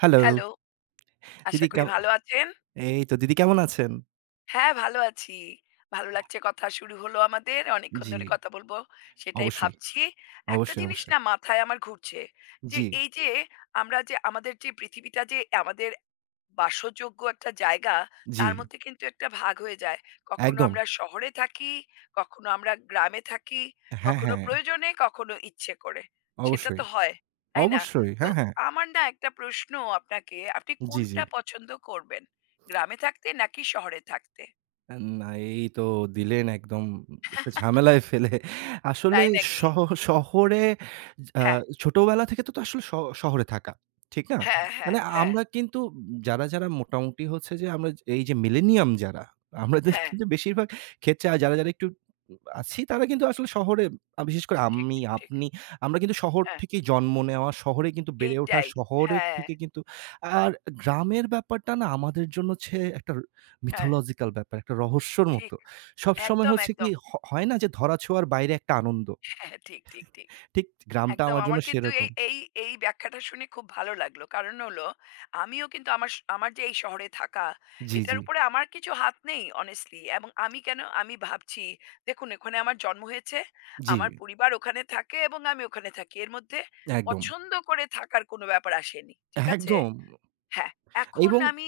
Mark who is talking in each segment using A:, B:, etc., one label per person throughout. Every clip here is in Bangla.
A: হ্যালো।
B: হ্যালো, আশা
A: দিদি
B: করি
A: কেম
B: ভালো আছেন।
A: এই তো দিদি কেমন আছেন?
B: হ্যাঁ, ভালো আছি। ভালো লাগছে কথা শুরু হলো আমাদের। অনেকক্ষণ
A: জি,
B: ধরে কথা বলবো সেটাই
A: অবশ্যই,
B: ভাবছি। একটা
A: অবশ্যই,
B: জিনিস
A: অবশ্যই।
B: না মাথায় আমার ঘুরছে যে
A: জি,
B: এই যে আমরা যে আমাদের যে পৃথিবীটা যে আমাদের বাসযোগ্য একটা জায়গা
A: জি,
B: তার মধ্যে কিন্তু একটা ভাগ হয়ে যায় কখনো
A: একদম।
B: আমরা শহরে থাকি কখনো আমরা গ্রামে থাকি
A: হ্যাঁ,
B: কখনো
A: হ্যাঁ,
B: প্রয়োজনে কখনো ইচ্ছে করে সেটা
A: অবশ্যই,
B: তো হয় তাই না
A: অবশ্যই।
B: তো
A: হ্যাঁ, হ্যাঁ।
B: আমার না একটা প্রশ্ন আপনাকে আপনি
A: জি, জি।
B: কোনটা পছন্দ করবেন গ্রামে থাকতে নাকি শহরে থাকতে
A: আন না, এই তো দিলেন একদম একটা ঝামেলায় ফেলে। আসলে
B: তাই নাকি
A: শহ শহরে, আ
B: হ্যাঁ
A: ছোটবেলা থেকে তো তো আসলে শহরে থাকা। ঠিক না?
B: হ্যাঁ হ্যাঁ
A: মানে
B: হ্যাঁ
A: আমরা কিন্তু যারা মোটামুটি হচ্ছে যে আমরা এই যে মিলেনিয়াম যারা, আমাদের
B: হ্যাঁ
A: কিন্তু বেশিরভাগ ক্ষেত্রে, আর যারা একটু আছি তারা কিন্তু আসলে শহরে, বিশেষ করে
B: ঠিক
A: আমি,
B: ঠিক ঠিক
A: আপনি আমরা কিন্তু শহর
B: হ্যাঁ
A: থেকেই জন্ম নেওয়া, শহরে কিন্তু বেড়ে ওঠা,
B: এইটাই
A: শহরের
B: হ্যাঁ
A: থেকে কিন্তু। আর গ্রামের ব্যাপারটা না আমাদের জন্য হচ্ছে একটা
B: হ্যাঁ
A: mythological ব্যাপার, একটা রহস্যর মতো।
B: ঠিক
A: সবসময়
B: একদম
A: হচ্ছে কি
B: একদম
A: হয় না যে ধরাছোঁয়ার বাইরে একটা আনন্দ।
B: হ্যাঁ ঠিক ঠিক ঠিক
A: ঠিক, গ্রামটা
B: একদম
A: আমার জন্য
B: আমার কিন্তু
A: সেরকম।
B: এই এই এই ব্যাখ্যাটা শুনে খুব ভালো লাগলো। কারণ হলো আমিও কিন্তু আমার আমার যে এই শহরে থাকা,
A: জি, জি,
B: এটার উপরে আমার কিছু হাত নেই honestly এবং আমি ভাবছি দেখুন ওখানে আমার জন্ম হয়েছে,
A: জি,
B: আমার পরিবার ওখানে থাকে এবং আমি ওখানে থাকি। এর মধ্যে
A: একদম,
B: পছন্দ করে থাকার কোনো ব্যাপার আসেনি। ঠিক আছে?
A: একদম,
B: হ্যাঁ, এখন
A: এবং
B: আমি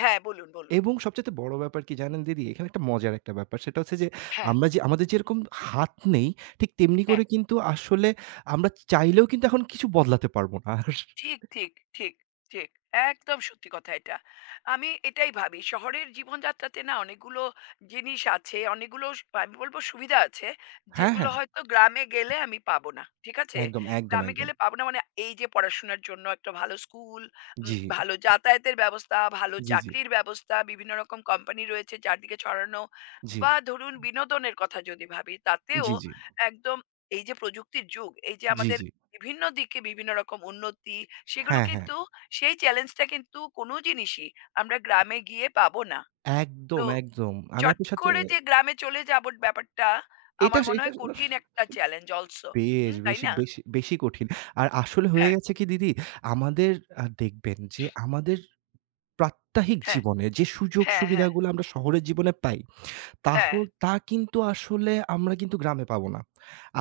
B: হ্যাঁ, বলুন, বলুন।
A: এবং সবচাইতে বড় ব্যাপার কি জানেন দিদি? এখানে একটা মজার একটা ব্যাপার। সেটা হচ্ছে যে
B: হ্যাঁ,
A: আমরা যে আমাদের যেরকম হাত নেই, ঠিক তেমনি
B: হ্যাঁ।
A: করে কিন্তু আসলে আমরা চাইলেও কিন্তু এখন কিছু বদলাতে পারব না। আর।
B: ঠিক, ঠিক, ঠিক, ঠিক। একদম সত্যি কথা এটা। আমি এটাই ভাবি। শহরের জীবনযাত্রাতে না অনেকগুলো জিনিস আছে, অনেকগুলো আমি বলব সুবিধা আছে,
A: হ্যাঁ,
B: যেগুলো
A: হ্যাঁ,
B: হয়তো গ্রামে গেলে আমি পাবো না। ঠিক আছে?
A: একদম, একদম,
B: গ্রামে
A: একদম।
B: গেলে পাবো না মানে এই যে পড়াশোনার জন্য একটা ভালো স্কুল,
A: জি,
B: ভালো যাতায়াতের ব্যবস্থা, ভালো
A: জি, জি,
B: চাকরির ব্যবস্থা, বিভিন্ন রকম কোম্পানি রয়েছে চারদিকে ছড়ানো
A: জি,
B: বা ধরুন বিনোদনের কথা যদি ভাবি, তাতেও
A: জি, জি,
B: একদম এই যে প্রযুক্তির যুগ, এই যে
A: জি,
B: আমাদের
A: জি,
B: বিভিন্ন দিকে বিভিন্ন রকম উন্নতি সেগুলো
A: হ্যাঁ, হ্যাঁ।
B: কিন্তু সেই চ্যালেঞ্জটা কিন্তু কোনো জিনিসই আমরা গ্রামে গিয়ে পাবো না।
A: একদম,
B: তো
A: একদম। আমি
B: চট
A: আপনার সাথে।
B: করে যে গ্রামে চলে যাবো ব্যাপারটা
A: এটা
B: আমার মনে
A: এটা
B: হয় কঠিন একটা চ্যালেঞ্জ অলসো।
A: বেশ
B: হুম, তাই
A: বেশি
B: না?
A: বেশি বেশি কঠিন। আর আসলে হয়ে
B: হ্যাঁ,
A: গেছে কি দিদি, আমাদের, দেখবেন যে আমাদের প্রাত্যহিক
B: হ্যাঁ,
A: জীবনে যে
B: হ্যাঁ, হ্যাঁ,
A: সুযোগ-সুবিধাগুলো আমরা শহরের জীবনে পাই, তাহ
B: হ্যাঁ,
A: তা কিন্তু আসলে আমরা কিন্তু গ্রামে পাবো না।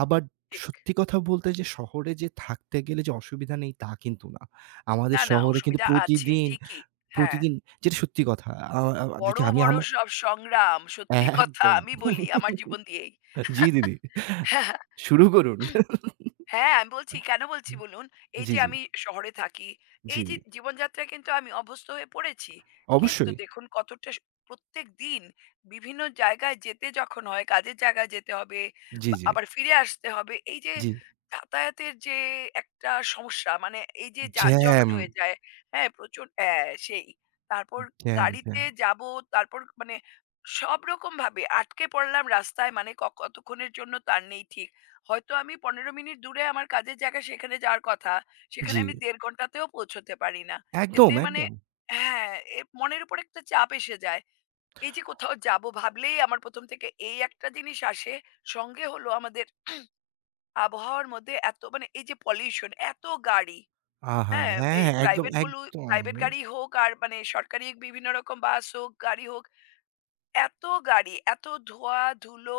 A: আবার
B: ঠিক।
A: সত্যি কথা বলতে যে শহরে যে থাকতে গেলে যে অসুবিধা নেই তা কিন্তু না। আমাদের
B: না, না
A: শহরে কিন্তু
B: অসুবিধা আছে
A: প্রতিদিন,
B: ঠিকই। হ্যাঁ,
A: প্রতিদিন যেটা সত্যি কথা, আ আ
B: বড়,
A: যদি আমি
B: বড়
A: আমা
B: সব সংগ্রাম সত্যি কথা
A: একদম।
B: আমি বলি আমার জীবন দিয়েই।
A: জি দিদি। শুরু করুন।
B: হ্যাঁ, আমি বলছি, কেন বলছি বলুন? এই
A: জি,
B: যে
A: জি,
B: আমি শহরে থাকি,
A: জি,
B: এই যে
A: জি।
B: জীবনযাত্রায় কিন্তু আমি অভ্যস্ত হয়ে পড়েছি। কিন্তু
A: অবশ্যই।
B: দেখুন কতটা প্রত্যেকদিন বিভিন্ন জায়গায় যেতে যখন হয়, কাজের জায়গায় যেতে হবে,
A: জি,
B: বা
A: জি,
B: আবার ফিরে আসতে হবে। এই যে
A: জি।
B: যাতায়াতের যে একটা সমস্যা, মানে এই যে যানজট
A: জ্যাম,
B: হয়ে যায়, হ্যাঁ? প্রচুর হ্যাঁ, সেই। তারপর
A: জ্যাম,
B: গাড়িতে
A: জ্যাম।
B: যাবো, তারপর মানে সব রকমভাবে আটকে পড়লাম রাস্তায়, মানে কতক্ষণের জন্য তার নেই ঠিক। হয়তো আমি ১৫ মিনিট দূরে আমার কাজের জায়গা সেখানে যাওয়ার কথা। সেখানে
A: জি।
B: আমি ১.৫ ঘন্টাতেও পৌঁছতে পারি না।
A: একদম,
B: এতে মানে
A: একদম।
B: হ্যাঁ, এ মনের উপর একটা চাপ এসে যায়। এই যে কোথাও যাবো ভাবলেই আমার ১ম থেকে এই একটা জিনিস আসে। সঙ্গে হলো আমাদের আবহাওয়ার মধ্যে এত মানে এই যে পলিউশন এত গাড়ি,
A: আহা!
B: হ্যাঁ? এই
A: হ্যাঁ, একদম,
B: প্রাইভেট গুলো
A: একদম।
B: প্রাইভেট গাড়ি হোক আর মানে সরকারি বিভিন্ন রকম বাস হোক, গাড়ি হোক এত গাড়ি, এত ধোঁয়া ধুলো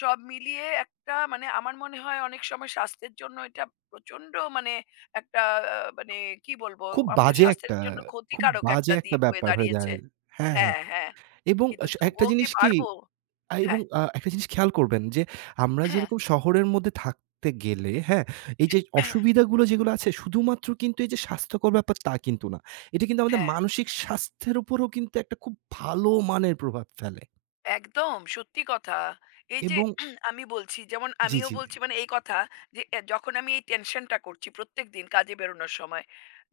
B: সব মিলিয়ে একটা মানে আমার মনে হয় অনেক সময় স্বাস্থ্যের জন্য এটা প্রচন্ড মানে একটা মানে কি বলবো?
A: খুব
B: আমাদের
A: বাজে
B: স্বাস্থ্যের
A: একটা
B: জন্য
A: খুব
B: ক্ষতিকারক
A: বাজে
B: একটা
A: একটা
B: দিক হয়ে
A: ব্যাপার হয়ে
B: দাঁড়িয়েছে।
A: দাঁড়ায়। হ্যাঁ, হ্যাঁ।
B: হ্যাঁ, হ্যাঁ।
A: এবং
B: কিন্তু
A: আস একটা
B: তবুও কি
A: জিনিস কি
B: পারবো?
A: এবং
B: হ্যাঁ,
A: একটা জিনিস খেয়াল করবেন যে আমরা
B: হ্যাঁ,
A: যেরকম শহরের মধ্যে থাকতে গেলে, হ্যাঁ? এই যে অসুবিধাগুলো যেগুলো আছে শুধুমাত্র কিন্তু এই যে স্বাস্থ্যকর ব্যাপার তা কিন্তু না। এটা কিন্তু আমাদের
B: হ্যাঁ।
A: মানসিক স্বাস্থ্যের উপরও কিন্তু একটা খুব ভালো মানের প্রভাব ফেলে
B: একদম সত্যি কথা। এই যে
A: এবং
B: আমি বলছি যেমন
A: জি,
B: আমিও
A: জি।
B: বলছি মানে এই কথা যে এ যখন আমি এই টেনশনটা করছি প্রত্যেকদিন কাজে বেরোনোর সময়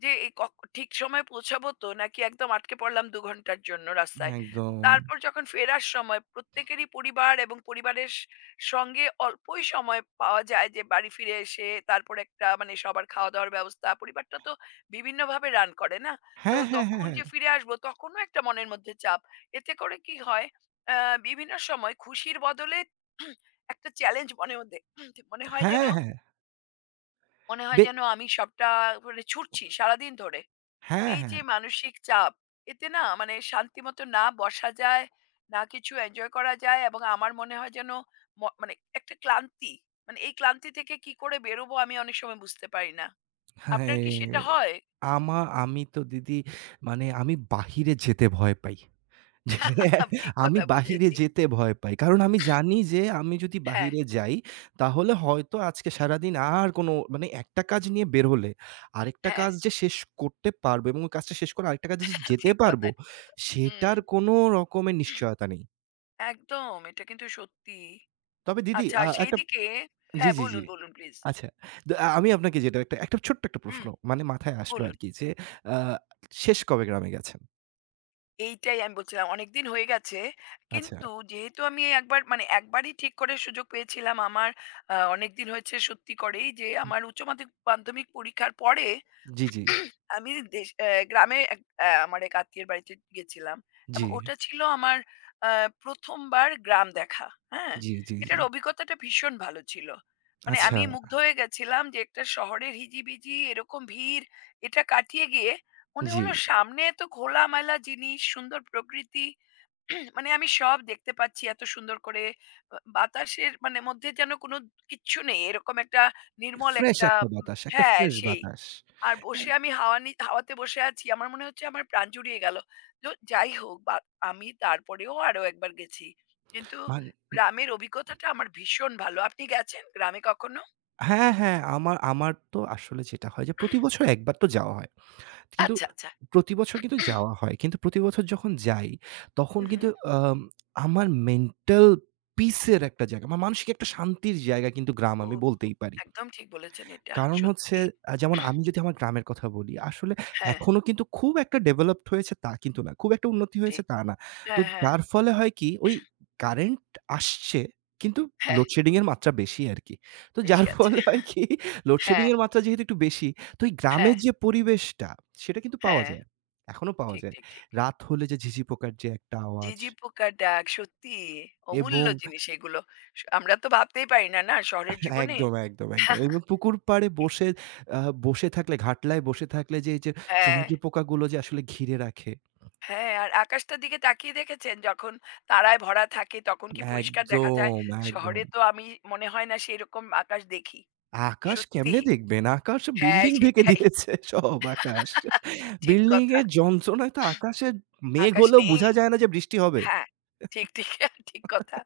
B: যে এই ক ঠিক সময়ে পৌঁছাবো তো নাকি একদম আটকে পড়লাম ২ ঘন্টার জন্য রাস্তায়।
A: একদম।
B: তারপর যখন ফেরার সময় প্রত্যেকেরই পরিবার এবং পরিবারের সঙ্গে অল্পই সময় পাওয়া যায় যে বাড়ি ফিরে এসে তারপর একটা মানে সবার খাওয়া-দাওয়ার ব্যবস্থা। পরিবারটা তো বিভিন্নভাবে রান করে না? তো
A: হ্যাঁ, হ্যাঁ, হ্যাঁ,
B: তখন
A: হ্যাঁ।
B: যে ফিরে আসবো তখনও একটা মনের মধ্যে চাপ। এতে করে কি হয় আ বিভিন্ন সময় খুশির বদলে একটা চ্যালেঞ্জ মনে মধ্যে মনে হয় যেন
A: হ্যাঁ, হ্যাঁ। বে
B: আমি সবটা মানে ছুটছি সারাদিন ধরে।
A: হ্যাঁ,
B: এই
A: হ্যাঁ।
B: যে মানসিক চাপ, এতে না মানে শান্তিমতো না বসা যায়, না কিছু এনজয় করা যায় এবং আমার মনে হয় যেন মানে একটা ক্লান্তি। মানে এই ক্লান্তি থেকে কি করে বেরোবো আমি অনেক সময় বুঝতে পারি না। আপনার
A: হ্যাঁ,
B: কি সেটা হয়?
A: আমা আমি তো দিদি মানে আমি বাহিরে যেতে ভয় পাই।
B: ঠিক
A: আমি
B: কথা
A: বাহিরে
B: বুঝেছি।
A: যেতে ভয় পাই। কারণ আমি জানি যে আমি যদি
B: হ্যাঁ,
A: বাহিরে যাই তাহলে হয়তো আজকে সারাদিন আর কোনো মানে একটা কাজ নিয়ে বের হলে আরেকটা
B: হ্যাঁ।
A: কাজ যে শেষ করতে পারবো এবং ওই কাজটা শেষ করে আরেকটা কাজে যে যেতে
B: ঠিক কথা,
A: পারবো
B: ঠিক কথা। হুম,
A: সেটার কোনো রকমের নিশ্চয়তা নেই।
B: একদম। এটা কিন্তু সত্যি।
A: তবে দিদি
B: আচ্ছা আর
A: একটা।
B: সেইদিকে
A: জি,
B: হ্যাঁ,
A: জি, জি।
B: বলুন, বলুন প্লিজ।
A: আচ্ছা। তো আমি আপনাকে যেটা, একটা ছোট্ট একটা প্রশ্ন
B: হুম,
A: মানে মাথায় আসলো
B: বলুন।
A: আরকি যে আ শেষ কবে গ্রামে গেছেন?
B: এইটাই আমি বলছিলাম অনেকদিন হয়ে গেছে।
A: আচ্ছা।
B: কিন্তু যেহেতু আমি একবার মানে একবারই ঠিক করে সুযোগ পেয়েছিলাম আমার অনেকদিন হয়েছে সত্যি করেই যে আমার উচ্চ মাধ্যমিক মাধ্যমিক পরীক্ষার পরে
A: জি, জি।
B: আমি দেশ অ্যা গ্রামে এক অ্যা আমার এক আত্মীয়ের বাড়িতে গেছিলাম
A: জি,
B: এবং ওটা ছিল আমার আ ১ম বার গ্রাম দেখা। হ্যাঁ?
A: জি, জি, জি।
B: এটার অভিজ্ঞতাটা ভীষণ ভালো ছিল। মানে
A: আচ্ছা,
B: আমি মুগ্ধ হয়ে গেছিলাম যে একটা শহরের হিজিবিজি এরকম ভিড় এটা কাটিয়ে গিয়ে মনে
A: জি।
B: হলো সামনে এত খোলামেলা জিনিস, সুন্দর প্রকৃতি মানে আমি সব দেখতে পাচ্ছি এত সুন্দর করে। বা বাতাসের মানে মধ্যে যেন কোনো কিচ্ছু নেই। এরকম একটা নির্মল
A: ফ্রেশ
B: একটা
A: একটা
B: উম,
A: বাতাস, একটা
B: হ্যাঁ,
A: ফ্রেশ
B: সেই।
A: বাতাস।
B: আর
A: অ্যা
B: বসে আমি হাওয়াতে বসে আছি। আমার মনে হচ্ছে আমার প্রাণ জুড়িয়ে গেল। তো যাই হোক বা আমি তারপরেও আরো একবার গেছি। কিন্তু
A: মান
B: গ্রামের অভিজ্ঞতাটা আমার ভীষণ ভালো। আপনি গেছেন গ্রামে কখনো?
A: হ্যাঁ, হ্যাঁ, আমার আমার তো আসলে যেটা হয় যে প্রতি বছর একবার তো যাওয়া হয়। কিন্তু
B: আচ্ছা, আচ্ছা।
A: প্রতি বছর কিন্তু যাওয়া হয়। কিন্তু প্রতি বছর যখন যাই তখন
B: হু, হু।
A: কিন্তু, আম আমার মেন্টাল পিস এর একটা জায়গা, আমার মানসিক একটা শান্তির জায়গা কিন্তু গ্রাম আমি
B: খুব, খুব
A: বলতেই পারি।
B: একদম ঠিক বলেছেন এটা
A: কারণ হচ্ছে,
B: সত্যি।
A: যেমন আমি যদি আমার গ্রামের কথা বলি, আসলে
B: হ্যাঁ,
A: এখনো কিন্তু খুব একটা ডেভেলপড হয়েছে তা কিন্তু না। খুব একটা উন্নতি হয়েছে
B: ঠিক।
A: তা না। তো
B: হ্যাঁ, হ্যাঁ,
A: যার ফলে হয় কি ওই কারেন্ট আসছে কিন্তু
B: হ্যাঁ,
A: লোডশেডিং এর মাত্রা বেশি আরকি। তো যার
B: বেশি আছে।
A: ফলে হয় কি লোডশেডিং
B: হ্যাঁ,
A: এর মাত্রা যেহেতু একটু বেশি, তো এই গ্রামের
B: হ্যাঁ,
A: যে পরিবেশটা সেটা কিন্তু পাওয়া
B: হ্যাঁ,
A: যায়। এখনো পাওয়া
B: ঠিক,
A: যায়।
B: ঠিক, ঠিক।
A: রাত হলে যে ঝিঁঝি পোকার যে একটা আওয়াজ,
B: ঝিঁঝি পোকার ডাক সত্যি অমূল্য
A: এবং
B: জিনিস এগুলো। স আমরা তো ভাবতেই পারি না, না শহরের জীবনে।
A: একদম, একদম, একদম। এবং পুকুর পাড়ে বসে, আ বসে থাকলে ঘাটলায় বসে থাকলে যে, এই যে
B: হ্যাঁ,
A: সোনাকি পোকাগুলো যে আসলে ঘিরে রাখে।
B: হ্যাঁ, আর আকাশটার দিকে তাকিয়ে দেখেছেন যখন তারায় ভরা থাকে তখন কি পরিষ্কার দেখা যায়?
A: একদম, একদম।
B: শহরে তো আমি মনে হয় না সেরকম আকাশ দেখি।
A: আকাশ
B: সত্যি।
A: কেমনে দেখবেন? আকাশ
B: হ্যাঁ,
A: বিল্ডিং ঢেকে
B: সেটাই।
A: দিয়েছে সব আকাশ।
B: ঠিক
A: বিল্ডিং
B: কথা।
A: এর যন্ত্রণায় তো আকাশে মেঘ
B: আকাশ
A: হলেও
B: নেই।
A: বোঝা যায় না যে বৃষ্টি হবে।
B: হ্যাঁ, ঠিক, ঠিক, ঠিক কথা।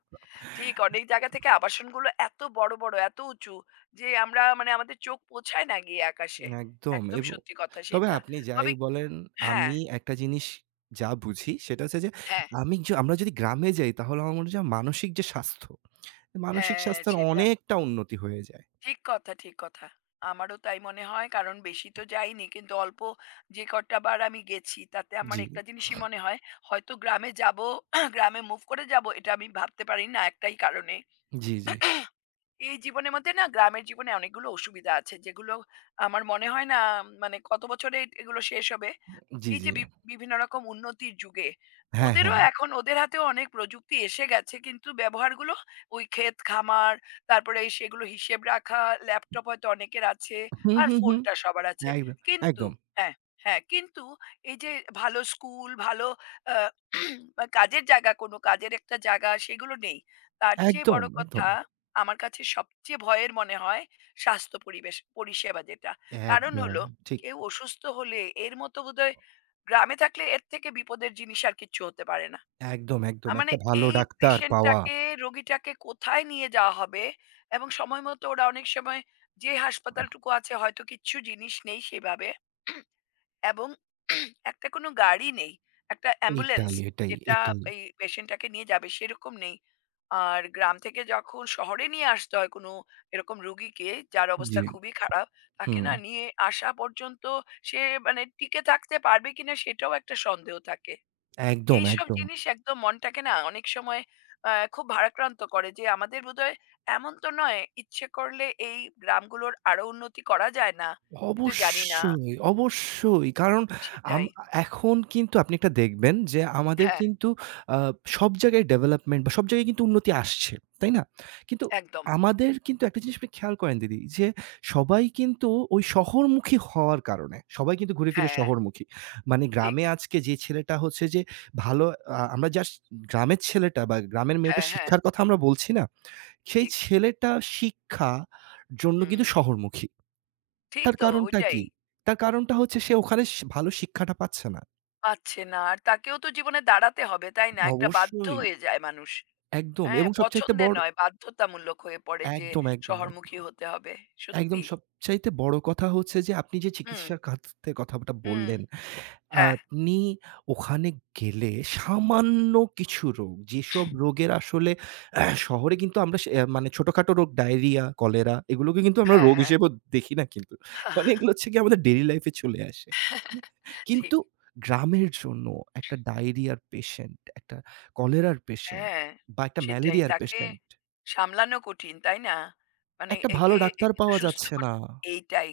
B: ঠিক অনেক জায়গা থেকে আবাসনগুলো এত বড়, বড়, এত উঁচু যে আমরা মানে আমাদের চোখ পৌঁছায় না গিয়ে আকাশে।
A: একদম,
B: একদম
A: এবং
B: সত্যি কথা
A: তবে
B: সেটা।
A: আপনি যাই
B: তবে
A: বলেন
B: হ্যাঁ,
A: আমি একটা জিনিস যা বুঝি সেটা হচ্ছে যে,
B: হ্যাঁ,
A: আমি য আমরা যদি গ্রামে যাই তাহলে আমার মনে হয় যে মানসিক যে স্বাস্থ্য, মানসিক
B: হ্যাঁ,
A: স্বাস্থ্যের
B: সেটা।
A: অনেকটা উন্নতি হয়ে যায়।
B: ঠিক কথা, ঠিক কথা। আমারও তাই মনে হয়। কারণ বেশি তো যাইনি। কিন্তু অল্প যে কটা বার আমি গেছি তাতে আমার
A: জি,
B: একটা জিনিসই মনে হয় হয়তো গ্রামে যাবো, গ্রামে মুভ করে যাবো এটা আমি ভাবতে পারি না একটাই কারণে।
A: জি, জি,
B: এই জীবনের মধ্যে না গ্রামের জীবনে অনেকগুলো অসুবিধা আছে যেগুলো আমার মনে হয় না মানে কত বছরে এগুলো শেষ হবে।
A: জি,
B: এই
A: জি।
B: যে বি বিভিন্ন রকম উন্নতির যুগে
A: হ্যাঁ,
B: ওদেরও
A: হ্যাঁ।
B: এখন ওদের হাতেও অনেক প্রযুক্তি এসে গেছে কিন্তু ব্যবহারগুলো ওই ক্ষেত খামার তারপরে এই সেগুলো হিসেব রাখা ল্যাপটপ হয়তো অনেকের আছে
A: হুম,
B: আর
A: হুম, হুম।
B: ফোনটা সবার আছে
A: একদম,
B: কিন্তু
A: একদম,
B: হ্যাঁ হ্যাঁ কিন্তু এই যে ভালো স্কুল ভালো আহ, বা কাজের জায়গা কোনো কাজের একটা জায়গা সেগুলো নেই তার চেয়ে
A: একদম,
B: বড়
A: একদম,
B: কথা আমার কাছে সবচেয়ে ভয়ের মনে হয় স্বাস্থ্য পরিবেশ পরিষেবা যেটা কারণ
A: একদম
B: হলো
A: ঠিক।
B: কেউ অসুস্থ হলে এর মতো বোধহয় গ্রামে থাকলে এর থেকে বিপদের জিনিস আর কিচ্ছু হতে পারে না।
A: একদম, একদম
B: মানে
A: একটা ভালো
B: এই
A: ডাক্তার পাওয়া।
B: পেশেন্টটাকে, রোগীটাকে কোথায় নিয়ে যাওয়া হবে এবং সময় মতো ওরা অনেক সময় যে হাসপাতালটুকু আছে হয়তো কিচ্ছু জিনিস নেই সেভাবে এবং একটা কোনো গাড়ি নেই। একটা অ্যাম্বুলেন্স
A: এটাই, এটাই,
B: যেটা
A: এটাই।
B: এই পেশেন্টটাকে নিয়ে যাবে সেরকম নেই। আর গ্রাম থেকে যখন শহরে নিয়ে আসতে হয় কোনো এরকম রুগীকে যার
A: জি,
B: অবস্থা খুবই খারাপ, তাকে
A: হুম।
B: না নিয়ে আসা পর্যন্ত সে মানে টিকে থাকতে পারবে কিনা সেটাও একটা সন্দেহ থাকে।
A: একদম,
B: এইসব
A: একদম।
B: জিনিস একদম মনটাকে না অনেক সময় খুব ভারাক্রান্ত করে যে আমাদের বোধহয় এমন তো নয় ইচ্ছে করলে এই গ্রামগুলোর আরো উন্নতি করা যায় না। কিন্তু জানি না,
A: অবশ্যই, অবশ্যই। কারণ, আম
B: সেটাই।
A: এখন কিন্তু আপনি একটা দেখবেন যে আমাদের
B: হ্যাঁ।
A: কিন্তু আ সব জায়গায় ডেভেলপমেন্ট বা সব জায়গায় কিন্তু উন্নতি আসছে। তাই না? কিন্তু
B: একদম।
A: আমাদের কিন্তু একটা জিনিস আপনি খেয়াল করেন দিদি যে সবাই কিন্তু ওই শহরমুখী হওয়ার কারণে সবাই কিন্তু ঘুরে ফিরে
B: হ্যাঁ,
A: শহরমুখী। মানে
B: ঠিক।
A: গ্রামে আজকে যে ছেলেটা হচ্ছে যে ভালো, আমরা জাস্ট গ্রামের ছেলেটা বা গ্রামের মেয়েটা
B: হ্যাঁ, হ্যাঁ,
A: শিক্ষার কথা আমরা বলছি না। সেই
B: ঠিক।
A: ছেলেটা শিক্ষা জন্য
B: হুম,
A: কিন্তু শহরমুখী।
B: ঠিক
A: তার
B: তো
A: কারণটা
B: ওইটাই।
A: কি? তার কারণটা হচ্ছে সে ওখানে ভালো শিক্ষাটা পাচ্ছে না।
B: পাচ্ছে না। আর তাকেও তো জীবনে দাঁড়াতে হবে, তাই না? একটা বাধ্য
A: অবশ্যই।
B: হয়ে যায় মানুষ।
A: একদম,
B: হ্যাঁ,
A: এবং সবচাইতে
B: পছন্দের
A: বড়,
B: নয়, বাধ্যতামূলক হয়ে পড়ে যে
A: একদম, একদম, একদম।
B: শহরমুখী হতে হবে।
A: একদম
B: সত্যি।
A: সবচাইতে বড় কথা হচ্ছে যে আপনি যে
B: হুম,
A: চিকিৎসার খাতের কথাটা
B: হুম।
A: বললেন
B: হ্যাঁ,
A: আপনি ওখানে গেলে সামান্য কিছু রোগ, যেসব রোগের আসলে, শহরে কিন্তু আমরা সে, মানে ছোটখাটো রোগ ডায়রিয়া, কলেরা এগুলোকে কিন্তু আমরা
B: হ্যাঁ,
A: রোগ
B: হ্যাঁ।
A: হিসেবেও দেখি না কিন্তু। মানে এগুলো হচ্ছে গিয়ে আমাদের ডেইলি লাইফ এ চলে আসে।
B: ঠিক।
A: কিন্তু গ্রামের জন্য একটা ডায়রিয়ার পেশেন্ট, একটা কলেরার পেশেন্ট
B: হ্যাঁ,
A: বা একটা
B: সেটাই।
A: ম্যালেরিয়ার
B: তাকে
A: পেশেন্ট,
B: সামলানো কঠিন, তাই না? মানে
A: একটা ভালো
B: একে
A: ডাক্তার
B: একে তো
A: পাওয়া
B: সুস্থ
A: যাচ্ছে না।
B: করতে এইটাই।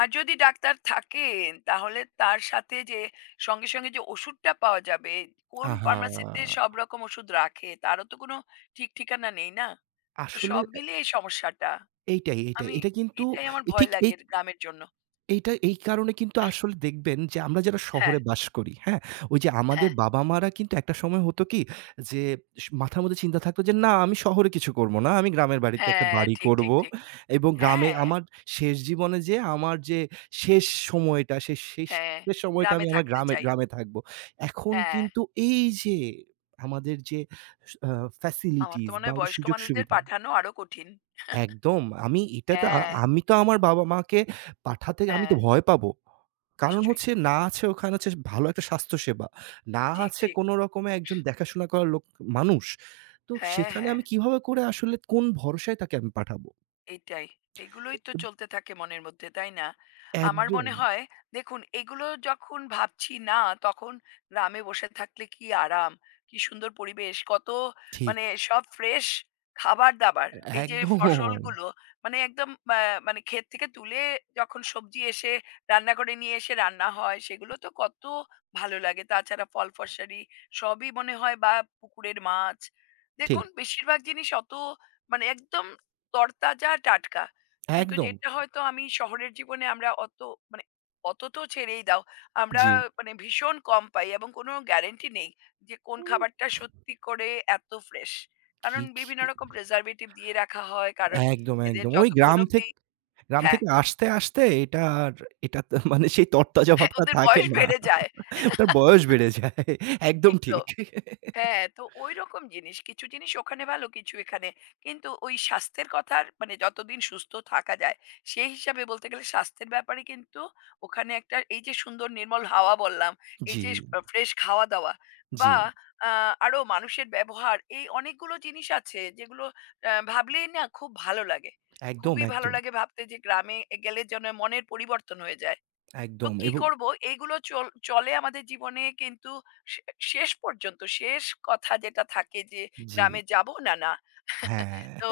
B: আর যদি ডাক্তার থাকেন, তাহলে তার সাথে যে সঙ্গে যে ওষুধটা পাওয়া যাবে, কোন ফার্মেসিতে
A: আহা!
B: সব রকম ওষুধ রাখে, তারও তো কোনো ঠিক ঠিকানা নেই না? তো
A: আসলে
B: সব
A: এ
B: মিলিয়ে এই সমস্যাটা।
A: এইটাই, এইটাই।
B: আমি
A: এটা কিন্তু
B: এটাই আমার ভয়
A: ঠিক,
B: লাগে গ্রামের জন্য।
A: এইটা এই কারণে কিন্তু আসলে দেখবেন যে আমরা যারা
B: হ্যাঁ,
A: শহরে বাস করি, হ্যাঁ? ওই যে আমাদের
B: হ্যাঁ,
A: বাবা-মারা কিন্তু একটা সময় হতো কি যে, মাথার মধ্যে চিন্তা থাকতো যে, "না আমি শহরে কিছু করব না। আমি গ্রামের বাড়িতে একটা
B: হ্যাঁ,
A: বাড়ি
B: ঠিক,
A: করব
B: ঠিক, ঠিক।
A: এবং গ্রামে
B: হ্যাঁ,
A: আমার শেষ জীবনে যেয়ে আমার যে শেষ সময়টা সে শেষ
B: হ্যাঁ,
A: শেষ সময়টা আমি
B: গ্রামে
A: আমার
B: থাকতে
A: গ্রামে
B: চাই।
A: গ্রামে থাকব।" এখন
B: হ্যাঁ।
A: কিন্তু এই যে আমাদের যে, স আ
B: আমার তো
A: ফ্যাসিলিটিস
B: মনে
A: বা
B: হয়
A: ওদের
B: বয়স্ক মানুষদের
A: সুযোগ-সুবিধা,
B: পাঠানো আরো কঠিন।
A: একদম। আমি এটাতে
B: হ্যাঁ,
A: আমি তো আমার বাবা-মাকে পাঠাতে আমি
B: হ্যাঁ,
A: তো ভয় পাবো। কারণ
B: নিশ্চয়ই।
A: হচ্ছে না আছে ওখানে হচ্ছে ভালো একটা স্বাস্থ্যসেবা। না
B: ঠিক,
A: আছে
B: ঠিক।
A: কোন রকমে একজন দেখাশোনা করার লোক, মানুষ। তো
B: হ্যাঁ,
A: সেখানে
B: হ্যাঁ।
A: আমি কিভাবে করে আসলে কোন ভরসায় তাকে আমি পাঠাবো?
B: এটাই। এগুলোই তো চলতে থাকে মনের মধ্যে, তাই না? আমার
A: একদম
B: মনে হয় দেখুন এগুলো যখন ভাবছি না, তখন গ্রামে বসে থাকলে কি আরাম, কি সুন্দর পরিবেশ, কত
A: ঠিক।
B: মানে সব ফ্রেশ খাবার-দাবার। এই যে
A: একদম
B: ফসলগুলো মানে একদম আ মানে ক্ষেত থেকে তুলে যখন সবজি এসে রান্না করে নিয়ে এসে রান্না হয়, সেগুলো তো কত ভালো লাগে। তাছাড়া ফল-ফসলারি সবই মনে হয় বা পুকুরের মাছ।
A: ঠিক।
B: দেখুন বেশিরভাগ জিনিস অত মানে একদম তরতাজা, টাটকা। কিন্তু
A: একদম।
B: যেটা হয়তো আমি শহরের জীবনে আমরা অত মানে অত তো ছেড়েই দাও। আমরা
A: জি।
B: মানে ভীষণ কম পাই এবং কোনো গ্যারান্টি নেই যে কোন
A: উম
B: খাবারটা সত্যি করে এত ফ্রেশ।
A: কি,
B: কারণ
A: কি
B: বিভিন্ন রকম preservative দিয়ে রাখা হয়। কারণ
A: একদম,
B: এদের
A: একদম। ওই
B: যতক্ষণ অব্দি
A: গ্রাম
B: হ্যাঁ,
A: থেকে আসতে, আসতে এটার, এটা তো মানে সেই তরতাজা
B: হ্যাঁ
A: ভাবটা
B: ওদের
A: থাকে
B: বয়স
A: না।
B: বেড়ে যায়।
A: ওটার বয়স বেড়ে যায়। একদম
B: ঠিক তো।
A: ঠিক।
B: হ্যাঁ, তো ঐরকম জিনিস। কিছু জিনিস ওখানে ভালো, কিছু এখানে। কিন্তু ওই স্বাস্থ্যের কথার মানে যতদিন সুস্থ থাকা যায়, সেই হিসাবে বলতে গেলে স্বাস্থ্যের ব্যাপারে কিন্তু ওখানে একটা এই যে সুন্দর নির্মল হাওয়া বললাম, এই
A: জি,
B: যে ফ্রেশ খাওয়া-দাওয়া
A: জি।
B: বা আ আরো মানুষের ব্যবহার, এই অনেকগুলো জিনিস আছে যেগুলো ভাবলেই না খুব ভালো লাগে।
A: একদম,
B: খুবই ভালো
A: একদম,
B: লাগে ভাবতে যে গ্রামে গেলে যেন মনের পরিবর্তন হয়ে যায়। তো
A: একদম,
B: কি
A: এবং
B: করব? এইগুলো চলে আমাদের জীবনে কিন্তু শে শেষ পর্যন্ত শেষ কথা যেটা থাকে যে
A: জি,
B: গ্রামে যাব না, না।
A: হ্যাঁ।
B: তো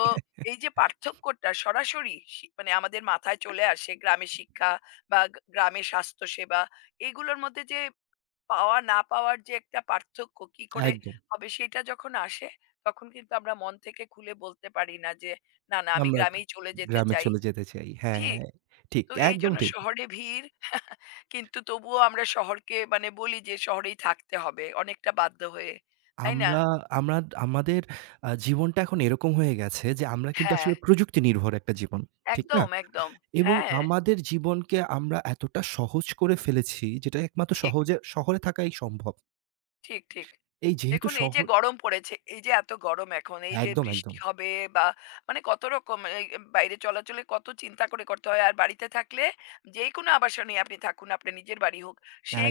B: এই যে পার্থক্যটা সরাসরি মানে আমাদের মাথায় চলে আসে গ্রামে শিক্ষা বা গ্রামে স্বাস্থ্যসেবা এগুলোর মধ্যে যে পাওয়া না পাওয়ার যে একটা পার্থক্য কি করে
A: একদম।
B: হবে সেটা যখন আসে তখন কিন্তু আমরা মন থেকে খুলে বলতে পারি না যে, "না, না আমি
A: আমরা
B: গ্রামেই চলে যেতে
A: গ্রামে
B: চাই।"
A: চলে যেতে চাই। হ্যাঁ,
B: ঠিক?
A: ঠিক।
B: তো
A: একদম
B: এইজন্য
A: ঠিক।
B: শহরে ভিড় কিন্তু তবুও আমরা শহরকে মানে বলি যে শহরেই থাকতে হবে অনেকটা বাধ্য হয়ে। তাই না?
A: আমরা আমরা আমাদের জীবনটা এখন এরকম হয়ে গেছে যে আমরা কিন্তু
B: হ্যাঁ,
A: আসলে প্রযুক্তি নির্ভর একটা জীবন। ঠিক না?
B: একদম, একদম।
A: এবং
B: হ্যাঁ,
A: আমাদের জীবনকে আমরা এতটা সহজ করে ফেলেছি যেটা একমাত্র
B: ঠিক।
A: সহজে শহরে থাকাই সম্ভব।
B: ঠিক, ঠিক।
A: এই যেহেতু
B: দেখুন এই যে
A: শহর,
B: গরম পড়েছে, এই যে এত গরম এখন, এই যে
A: একদম, একদম,
B: বৃষ্টি হবে বা মানে কত রকম এই বাইরে চলাচলে কত চিন্তা করে করতে হয়। আর বাড়িতে থাকলে যেকোনো আবাসনে আপনি থাকুন, আপনার নিজের বাড়ি হোক,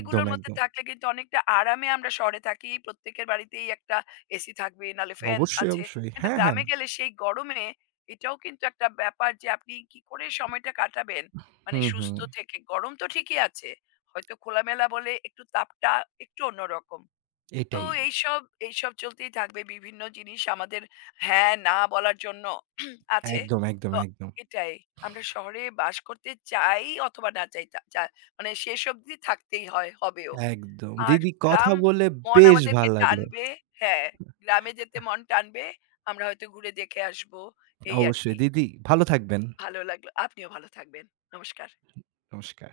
A: একদম,
B: মধ্যে
A: একদম।
B: থাকলে কিন্তু অনেকটা আরামে আমরা শহরে থাকি। প্রত্যেকের বাড়িতেই একটা এসি থাকবে, নাহলে ফ্যান
A: অবশ্যই,
B: আছে।
A: অবশ্যই।
B: কিন্তু
A: হ্যাঁ, হ্যাঁ।
B: গ্রামে গেলে সেই গরমে এটাও কিন্তু একটা ব্যাপার যে আপনি কি করে সময়টা কাটাবেন? মানে
A: হুম, হুম।
B: সুস্থ থেকে। গরম তো ঠিকই আছে। হয়তো খোলামেলা বলে একটু তাপটা একটু অন্যরকম। তো
A: এটাই।
B: এইসব, এইসব চলতেই থাকবে। বিভিন্ন জিনিস আমাদের হ্যাঁ, না বলার জন্য আছে।
A: একদম, একদম,
B: তো
A: একদম,
B: এটাই। আমরা শহরে বাস করতে চাই অথবা না চাই তা চা মানে শেষ অবধি থাকতেই হয়, হবেও।
A: একদম।
B: আর
A: দিদি কথা
B: গ্রাম
A: বলে
B: মন
A: বেশ
B: আমাদেরকে
A: ভাল লাগলো।
B: টানবে হ্যাঁ, গ্রামে যেতে মন টানবে। আমরা হয়তো ঘুরে দেখে আসবো। এই
A: অবশ্যই
B: আরকি।
A: দিদি ভালো থাকবেন।
B: ভালো লাগলো। আপনিও ভালো থাকবেন। নমস্কার।
A: নমস্কার।